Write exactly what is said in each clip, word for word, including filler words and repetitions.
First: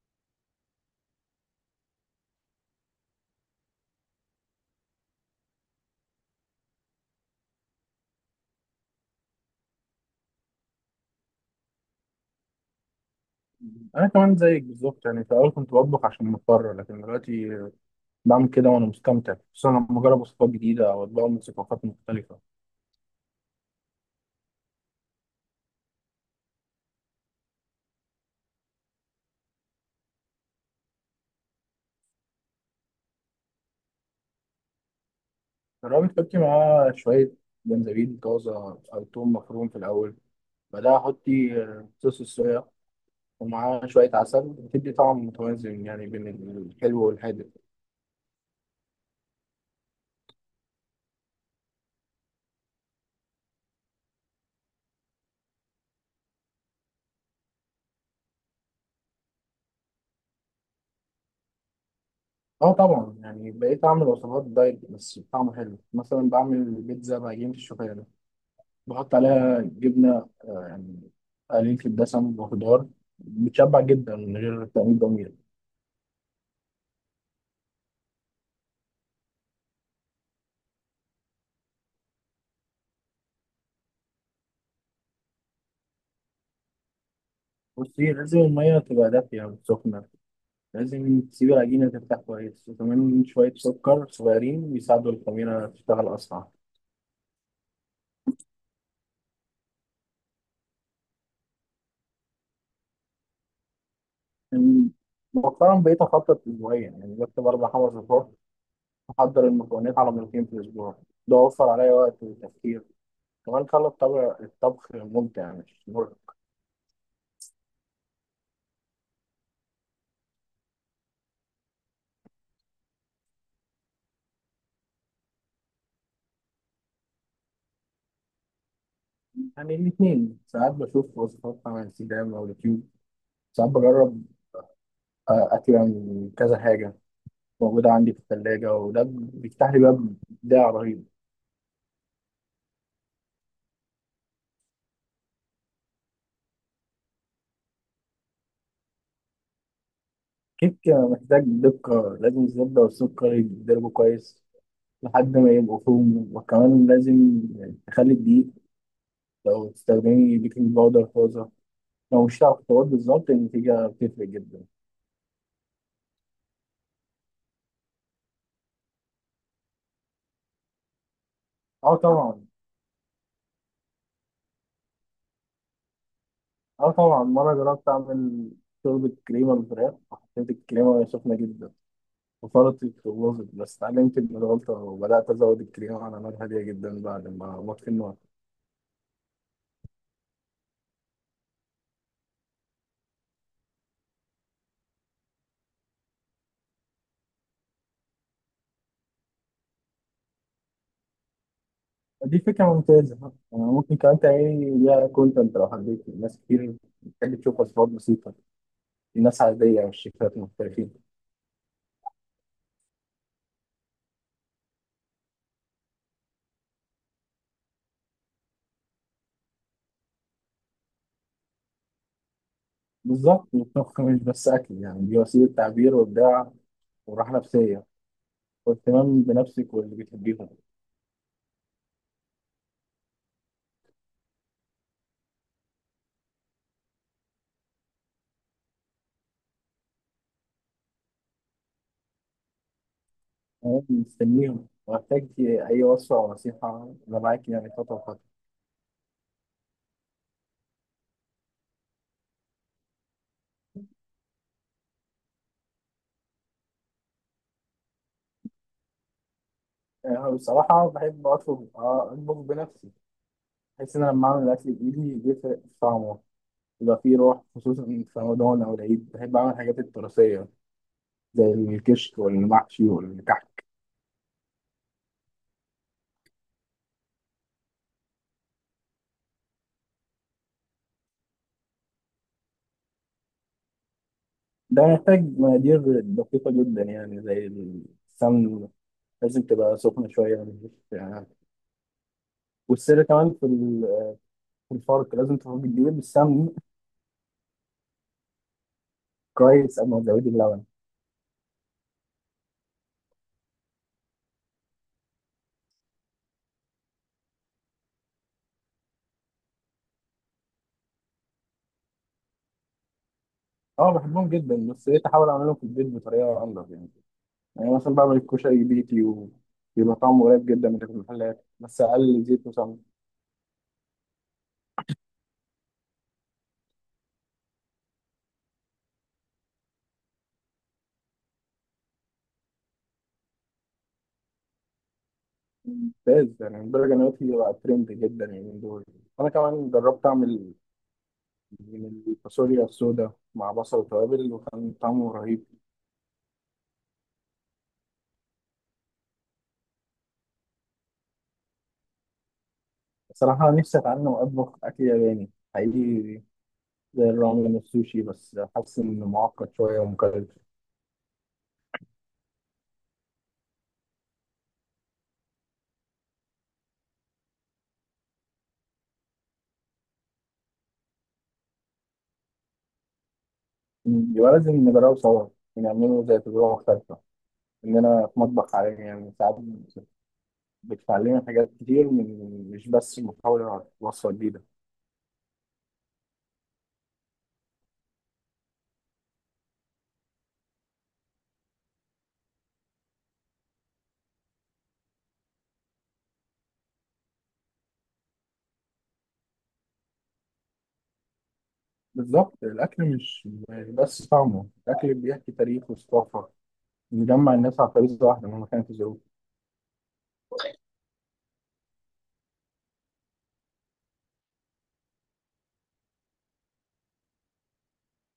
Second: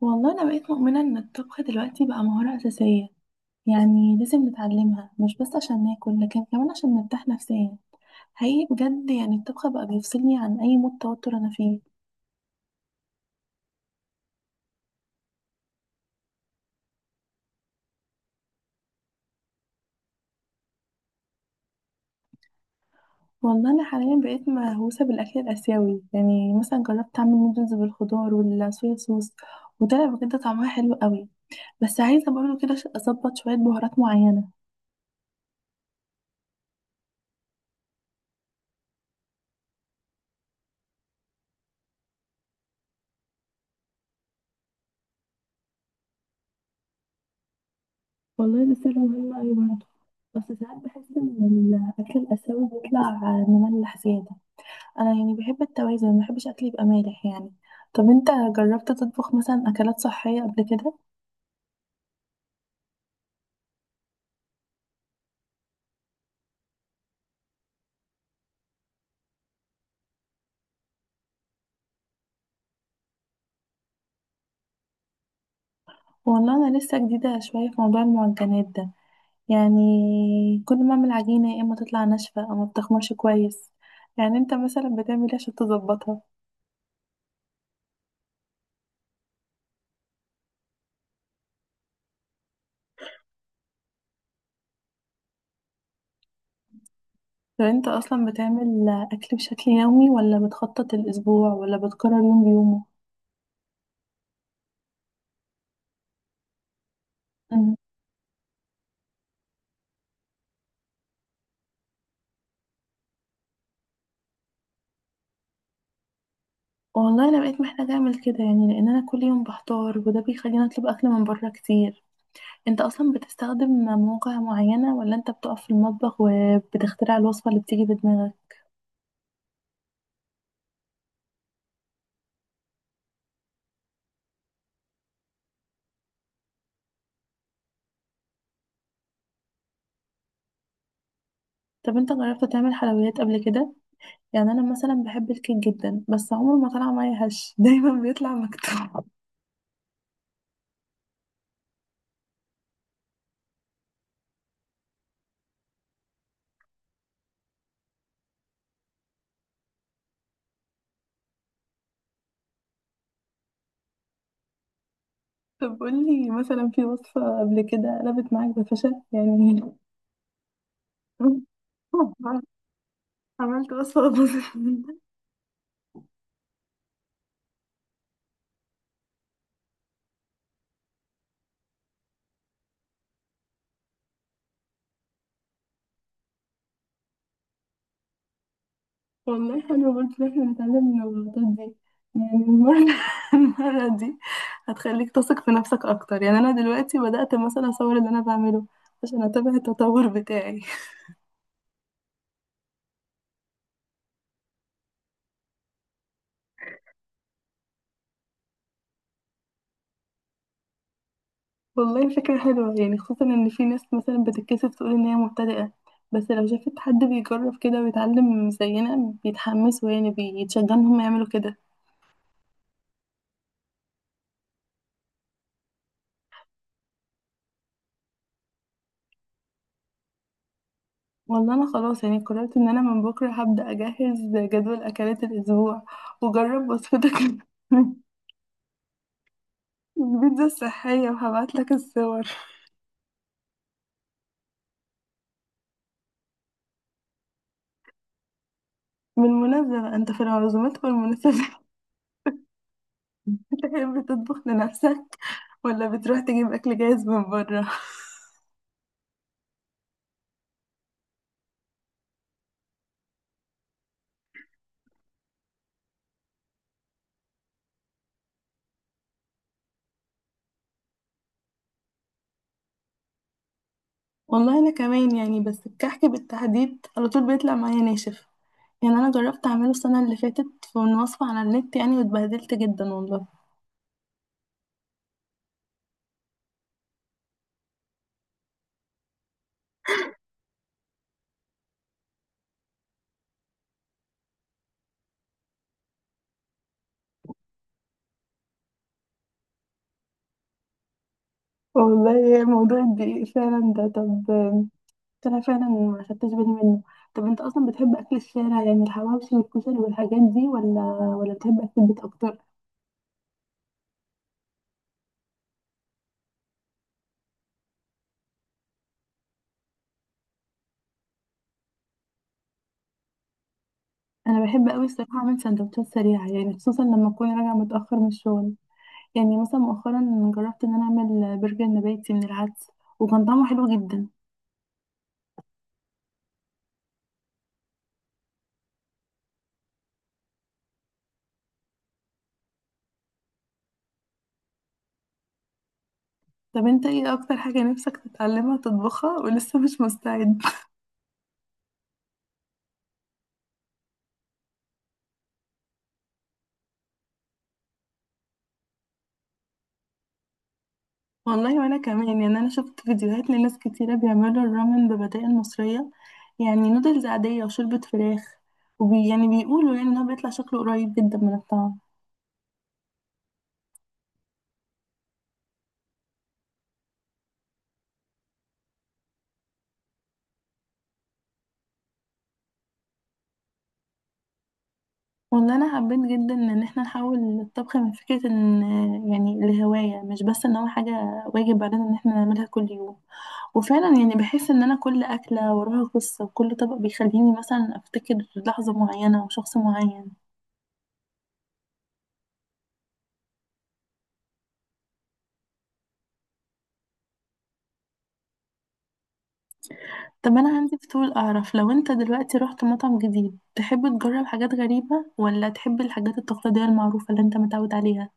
والله أنا بقيت مؤمنة إن الطبخ دلوقتي بقى مهارة أساسية، يعني لازم نتعلمها مش بس عشان ناكل لكن كمان عشان نرتاح نفسيا. حقيقي بجد يعني الطبخ بقى بيفصلني عن أي مود توتر أنا فيه. انا كمان زيك بالظبط، يعني في الاول كنت بطبخ عشان مضطر، لكن دلوقتي بعمل كده وانا مستمتع، خصوصا لما اجرب وصفات جديده او اطباق من ثقافات مختلفه. والله أنا حاليا بقيت مهووسة بالأكل الآسيوي، يعني مثلا جربت أعمل نودلز بالخضار والصويا صوص، وطلع بجد طعمها حلو قوي. بس عايزة برضه كده ش- أظبط شوية بهارات معينة. جربت تحطي معاه شويه جنزبيل طازه او توم مفروم في الاول، بعدها حطي آه، صوص الصويا ومعاه شويه عسل، بتدي طعم متوازن يعني بين الحلو والحادق. والله ده سر مهم أوي برضه، بس ساعات بحس إن الأكل الآسيوي بيطلع مملح زيادة. انا يعني بحب التوازن، ما بحبش اكلي يبقى مالح يعني. طب انت جربت تطبخ مثلا اكلات صحيه قبل كده؟ اه طبعا، يعني بقيت اعمل وصفات دايت بس بطعم حلو، مثلا بعمل بيتزا بعجينه الشوفان، بحط عليها جبنة آه، يعني قليل في الدسم وخضار، بتشبع جدا من غير تأمين ضمير. والله انا لسه جديده شويه في موضوع المعجنات ده، يعني كل ما اعمل عجينه يا اما تطلع ناشفه او ما بتخمرش كويس. يعني انت مثلا بتعمل ايه عشان تظبطها؟ بصي، لازم المية تبقى دافية وسخنة، لازم تسيب العجينة ترتاح كويس، وكمان شوية سكر صغيرين يساعدوا الخميرة تشتغل أسرع. طب انت اصلا بتعمل اكل بشكل يومي ولا بتخطط الاسبوع ولا بتكرر يوم بيومه؟ يعني مؤخرا بقيت أخطط أسبوعيا، يعني بكتب أربع مم. خمس صفار، أحضر المكونات على مرتين في الأسبوع. ده وفر عليا وقت وتفكير، كمان خلى الطبخ الطبخ ممتع مش مرهق. والله انا بقيت محتاجه اعمل كده يعني، لان انا كل يوم بحتار وده بيخليني اطلب اكل من بره كتير. انت اصلا بتستخدم مواقع معينة ولا انت بتقف في المطبخ وبتخترع الوصفة اللي بتيجي في دماغك؟ يعني الاتنين، ساعات بشوف وصفات على انستجرام أو يوتيوب، ساعات بجرب آه، أكلة من كذا حاجة موجودة عندي في الثلاجة، وده بيفتح لي باب إبداع رهيب. طب انت جربت تعمل حلويات قبل كده؟ يعني انا مثلا بحب الكيك جدا بس عمره ما طلع معايا هش دايما بيطلع مكتوب. كيك محتاج دقة، لازم الزبدة والسكر يتضربوا كويس لحد ما يبقوا فوم، وكمان لازم تخلي الدقيق، لو تستخدمي بيكنج باودر طازة لو مش هتعرف تقول بالظبط، النتيجة بتفرق جدا. طب قولي مثلا في وصفة قبل كده قلبت معاك بفشل يعني؟ اه طبعا. عملت وصفة باظت؟ اه طبعا، مرة جربت أعمل شوربة كريمة بالفراخ، وحطيت الكريمة سخنة جدا وفرطي في الوظف، بس اتعلمت من الغلطة وبدأت أزود الكريمة على نار هادية جدا بعد ما أطفي النار. والله حلو برضه إن احنا نتعلم من الغلطات دي. يعني المرة المرة دي هتخليك تثق في نفسك أكتر، يعني أنا دلوقتي بدأت مثلا أصور اللي أنا بعمله عشان أتابع التطور بتاعي. دي فكرة ممتازة، يعني ممكن كمان تعملي ليها كونتنت لو حبيت، ناس كتير بتحب تشوف وصفات بسيطة، الناس عادية والشيفات محترفين. والله فكرة حلوة، يعني خصوصا إن في ناس مثلا بتتكسف تقول إن هي مبتدئة، بس لو شافت حد بيجرب كده ويتعلم زينا بيتحمسوا يعني بيتشجعوا إن هم يعملوا كده. بالظبط، الطبخ مش بس أكل، يعني دي وسيلة تعبير وإبداع وراحة نفسية، واهتمام بنفسك واللي بتحبيهم. والله أنا خلاص يعني قررت إن أنا من بكرة هبدأ أجهز جدول أكلات الأسبوع وجرب وصفتك، البيتزا الصحية، وهبعت لك الصور. أنا مستنيهم، وأحتاج أي وصفة أو نصيحة أنا معاك يعني خطوة بخطوة. بالمناسبة بقى انت في العزومات والمناسبات بتحب تطبخ لنفسك ولا بتروح تجيب أكل جاهز من بره؟ يعني أنا بصراحة بحب أطلب أطبخ بنفسي، بحس إن أنا لما أعمل الأكل بإيدي بيفرق في طعمه، بيبقى فيه روح. خصوصا في رمضان أو العيد بحب أعمل الحاجات التراثية زي الكشك والمحشي والكحك. والله أنا كمان يعني، بس الكحك بالتحديد على طول بيطلع معايا ناشف، يعني أنا جربت أعمله السنة اللي فاتت في من وصفة على النت يعني واتبهدلت جدا والله. ده محتاج مقادير دقيقة جدا، يعني زي السمن لازم تبقى سخنة شوية مش- يعني. والسر كمان في ال- في الفرق، لازم تفرق الدقيق بالسمن كويس قبل ما تزودي اللبن. والله موضوع الدقيق فعلا ده، طب أنا فعلا ما خدتش بالي منه. طب انت اصلا بتحب اكل الشارع يعني الحواوشي والكشري والحاجات دي، ولا ولا بتحب اكل البيت اكتر؟ اه بحبهم جدا، بس بقيت احاول اعملهم في البيت بطريقه انضف يعني. يعني مثلا بعمل الكشري بيتي وبيبقى طعمه قريب جدا من اللي في المحلات، بس اقل زيت وسمنه. انا بحب قوي الصراحه اعمل سندوتشات سريعه، يعني خصوصا لما اكون راجعه متاخر من الشغل. يعني مثلا مؤخرا جربت ان انا اعمل برجر نباتي من العدس وكان طعمه حلو جدا. ممتاز، يعني البرجر دلوقتي بقى ترند جدا، يعني من دول. انا كمان جربت اعمل من الفاصوليا السوداء مع بصل وتوابل، وكان طعمه رهيب. طب انت ايه اكتر حاجه نفسك تتعلمها تطبخها ولسه مش مستعد؟ صراحة نفسي اتعلم اطبخ اكل ياباني حقيقي، زي الرامن والسوشي، بس حاسس انه معقد شوية ومكلف. والله وانا كمان يعني، انا شفت فيديوهات لناس كتيره بيعملوا الرامن ببدائل مصريه، يعني نودلز عاديه وشوربه فراخ، وبي يعني بيقولوا يعني ان هو بيطلع شكله قريب جدا من الطعم. يبقى لازم نجربه سوا، ونعمله زي تجربة مختلفة اننا في مطبخ عالمي. يعني ساعات بتعلمنا حاجات كتير، من مش بس محاولة وصفة جديدة. والله انا حبيت جدا ان احنا نحول الطبخ من فكره ان يعني لهوايه، مش بس ان هو حاجه واجب علينا ان احنا نعملها كل يوم. وفعلا يعني بحس ان انا كل اكله وراها قصه وكل طبق بيخليني مثلا افتكر لحظه معينه او شخص معين. بالظبط، الأكل مش يعني بس طعمه، الأكل بيحكي تاريخ وثقافة، بيجمع الناس على خريطة واحدة مهما كانت الظروف. طب انا عندي فضول اعرف، لو انت دلوقتي رحت مطعم جديد تحب تجرب حاجات غريبه ولا تحب الحاجات التقليديه المعروفه اللي انت متعود عليها؟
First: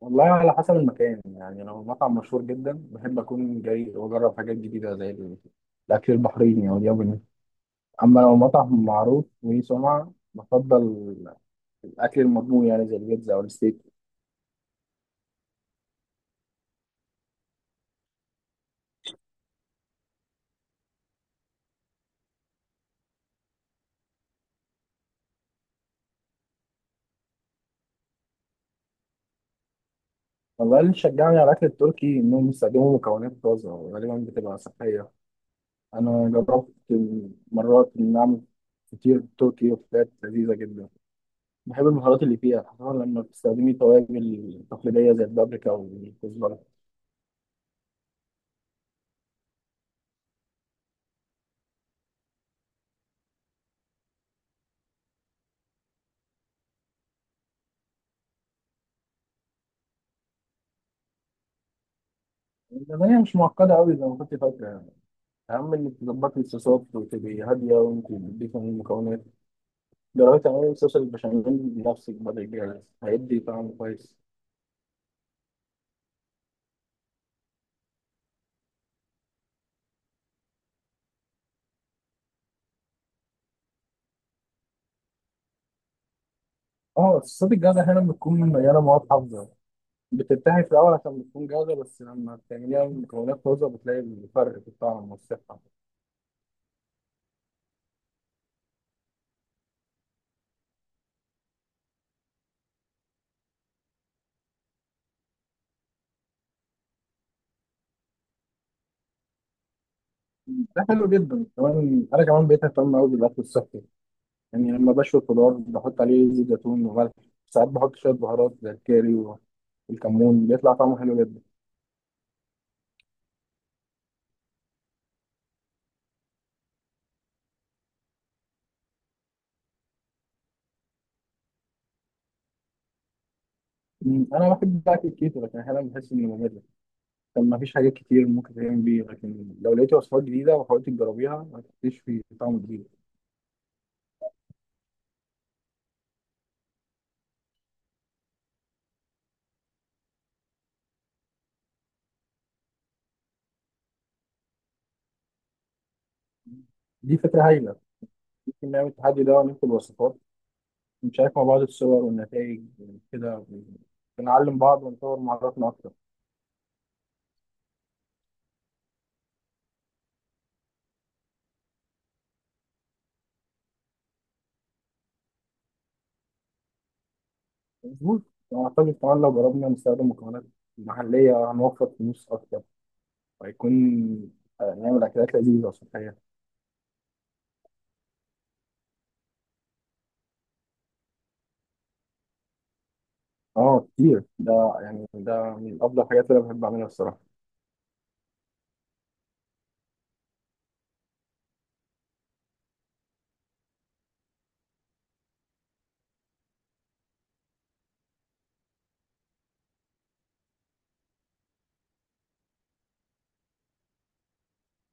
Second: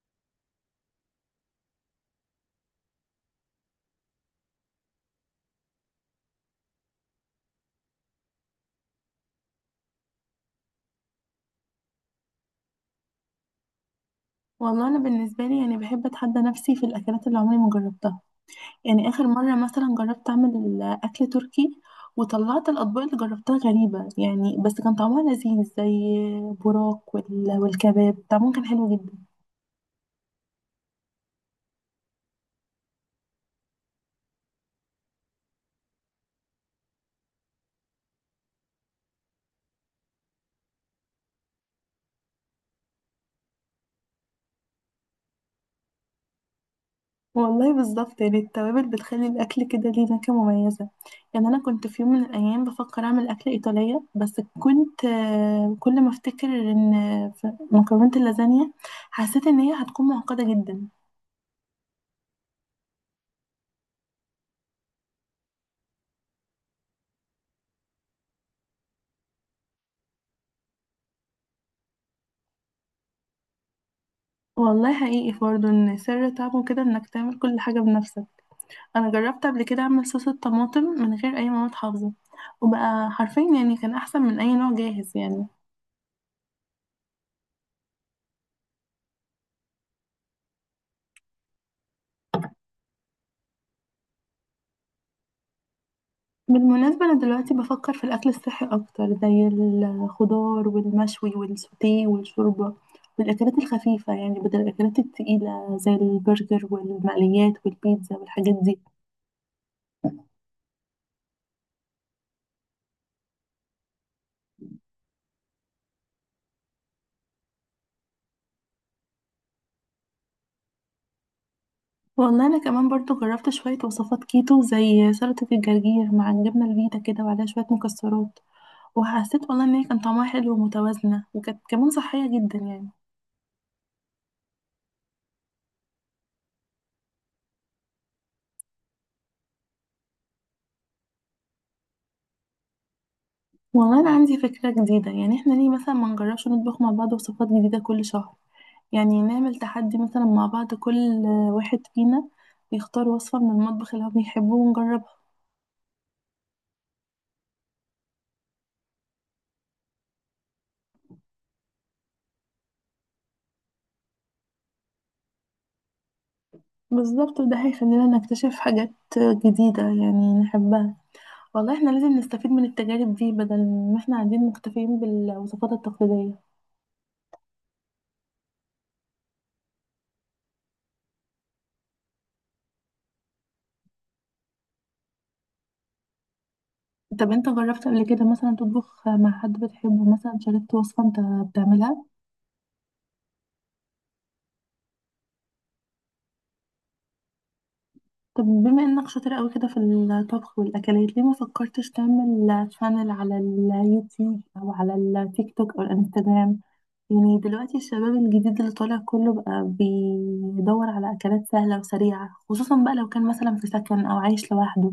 والله على حسب المكان، يعني لو مطعم مشهور جدا بحب أكون جاي وأجرب حاجات جديدة زي ال- الأكل البحريني أو الياباني. أما لو مطعم معروف وليه سمعة، بفضل الأكل المضمون، يعني زي البيتزا أو الستيك. والله انا بالنسبه لي يعني بحب اتحدى نفسي في الاكلات اللي عمري ما جربتها. يعني آخر مرة مثلا جربت أعمل أكل تركي، وطلعت الأطباق اللي جربتها غريبة يعني، بس كان طعمها لذيذ، زي براك وال- والكباب طعمهم كان حلو جدا. والله اللي شجعني على الأكل التركي إنهم بيستخدموا مكونات طازة وغالبا بتبقى صحية. أنا جربت مرات إن أعمل فطير تركي وفطيرات لذيذة جدا، بحب المهارات اللي فيها، خصوصا لما بتستخدمي توابل تقليدية زي البابريكا والكزبرة. والله بالظبط، يعني التوابل بتخلي الأكل كده ليه نكهة مميزة. يعني أنا كنت في يوم من الأيام بفكر أعمل أكلة إيطالية، بس كنت آه، كل ما أفتكر إن في مكرونة اللازانيا حسيت إن هي هتكون معقدة جدا. لأن هي مش معقدة أوي زي ما كنت فاكرة يعني، أهم إنك تظبطي الصوصات وتبقي هادية وأنت بتضيفي المكونات. جربي تعملي صوص البشاميل بنفسك بدل الجاهز، هيدي طعم كويس. والله حقيقي برضه إن سر طعمه كده إنك تعمل كل حاجة بنفسك. انا جربت قبل كده اعمل صوص الطماطم من غير اي مواد حافظه، وبقى حرفيا يعني كان احسن من اي نوع جاهز يعني. اه، الصوصات الجاهزة أحيانا بتكون مليانة مواد حافظة، بتنتهي في الأول عشان بتكون جاهزة، بس لما بتعمليها من مكونات طازة بتلاقي الفرق في الطعم والصحة. بالمناسبة أنا دلوقتي بفكر في الأكل الصحي أكتر، زي الخضار والمشوي والسوتيه والشوربة والأكلات الخفيفة، يعني بدل الأكلات التقيلة زي البرجر والمقليات والبيتزا والحاجات دي. ده حلو جدا، كمان أنا كمان بقيت أهتم أوي بالأكل الصحي. يعني لما بشوي الخضار بحط عليه زيت زيتون وملح، ساعات بحط شوية بهارات زي الكاري والكمون، بيطلع طعمه حلو جدا. والله أنا كمان برضو جربت شوية وصفات كيتو، زي سلطة الجرجير مع الجبنة الفيتا كده وعليها شوية مكسرات، وحسيت والله إن هي كان طعمها حلو ومتوازنة، وكانت كمان صحية جدا يعني. مم، أنا بحب أكل الكيتو، لكن أحيانا بحس إنه ممل، كان مفيش حاجات كتير ممكن تتعمل بيه. لكن لو لقيت وصفات جديدة وحاولت تجربيها هتكتشفي طعم جديد. والله أنا عندي فكرة جديدة، يعني احنا ليه مثلا ما نجربش نطبخ مع بعض وصفات جديدة كل شهر؟ يعني نعمل تحدي مثلا مع بعض، كل واحد فينا يختار وصفة من المطبخ اللي هو بيحبه ونجربها. دي فكرة هايلة، ممكن نعمل التحدي ده ونكتب وصفات، ونشارك مع بعض الصور والنتائج. كده بنعلم بعض ونطور مهاراتنا أكتر. بالظبط، وده هيخلينا نكتشف حاجات جديدة يعني نحبها. والله احنا لازم نستفيد من التجارب دي، بدل ما احنا قاعدين مكتفيين بالوصفات التقليدية. مظبوط، أعتقد كمان لو جربنا نستخدم مكونات محلية هنوفر فلوس أكتر، وهيكون آه، نعمل أكلات لذيذة صحية. طب انت جربت قبل كده مثلا تطبخ مع حد بتحبه، مثلا شاركت وصفة انت بتعملها؟ اه كتير ده، يعني ده من أفضل الحاجات اللي أنا بحب أعملها الصراحة. طب بما انك شاطر قوي كده في الطبخ والاكلات، ليه ما فكرتش تعمل شانل على اليوتيوب او على التيك توك او الانستجرام؟ يعني دلوقتي الشباب الجديد اللي طالع كله بقى بيدور على اكلات سهله وسريعه، خصوصا بقى لو كان مثلا في سكن او عايش لوحده.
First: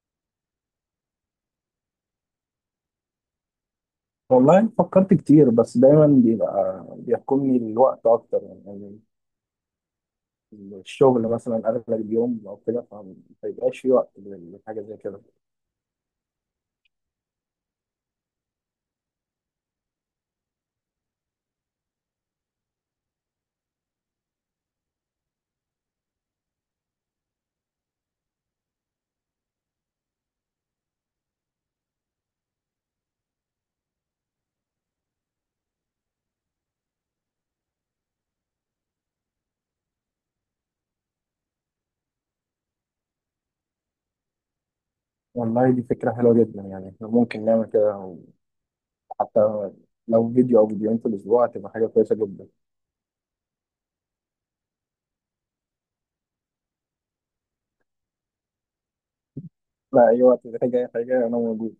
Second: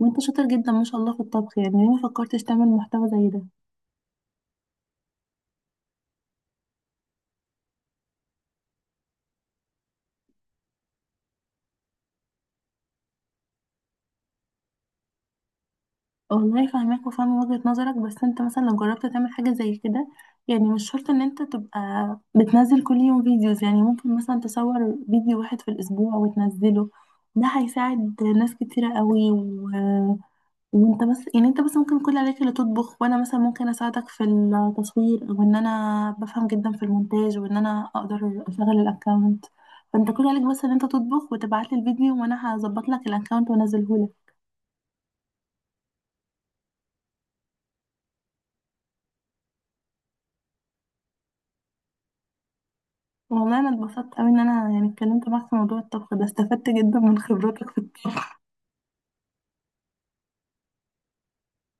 وانت شاطر جدا ما شاء الله في الطبخ، يعني ليه ما فكرتش تعمل محتوى زي ده؟ والله فكرت كتير، بس دايما بيبقى بيحكمني الوقت أكتر، يعني يعني الشغل مثلا أغلب اليوم أو كده، فما بيبقاش في وقت لحاجة زي كده. والله فاهماك وفاهمة وجهة نظرك، بس انت مثلا لو جربت تعمل حاجة زي كده، يعني مش شرط ان انت تبقى بتنزل كل يوم فيديوز، يعني ممكن مثلا تصور فيديو واحد في الاسبوع وتنزله. ده هيساعد ناس كتيرة قوي و... وانت بس يعني انت بس ممكن كل عليك اللي تطبخ، وانا مثلا ممكن اساعدك في التصوير، او ان انا بفهم جدا في المونتاج وان انا اقدر اشغل الاكونت. فانت كل عليك بس ان انت تطبخ وتبعت لي الفيديو، وانا هظبط لك الاكونت وانزله لك. والله دي فكرة حلوة جدا، يعني احنا ممكن نعمل كده حتى لو فيديو أو فيديوهين في الأسبوع، هتبقى حاجة كويسة جدا. والله انا اتبسطت قوي ان انا يعني اتكلمت معاك في موضوع الطبخ ده، استفدت جدا من خبراتك في الطبخ. لا، أي وقت محتاج أي حاجة أنا موجود.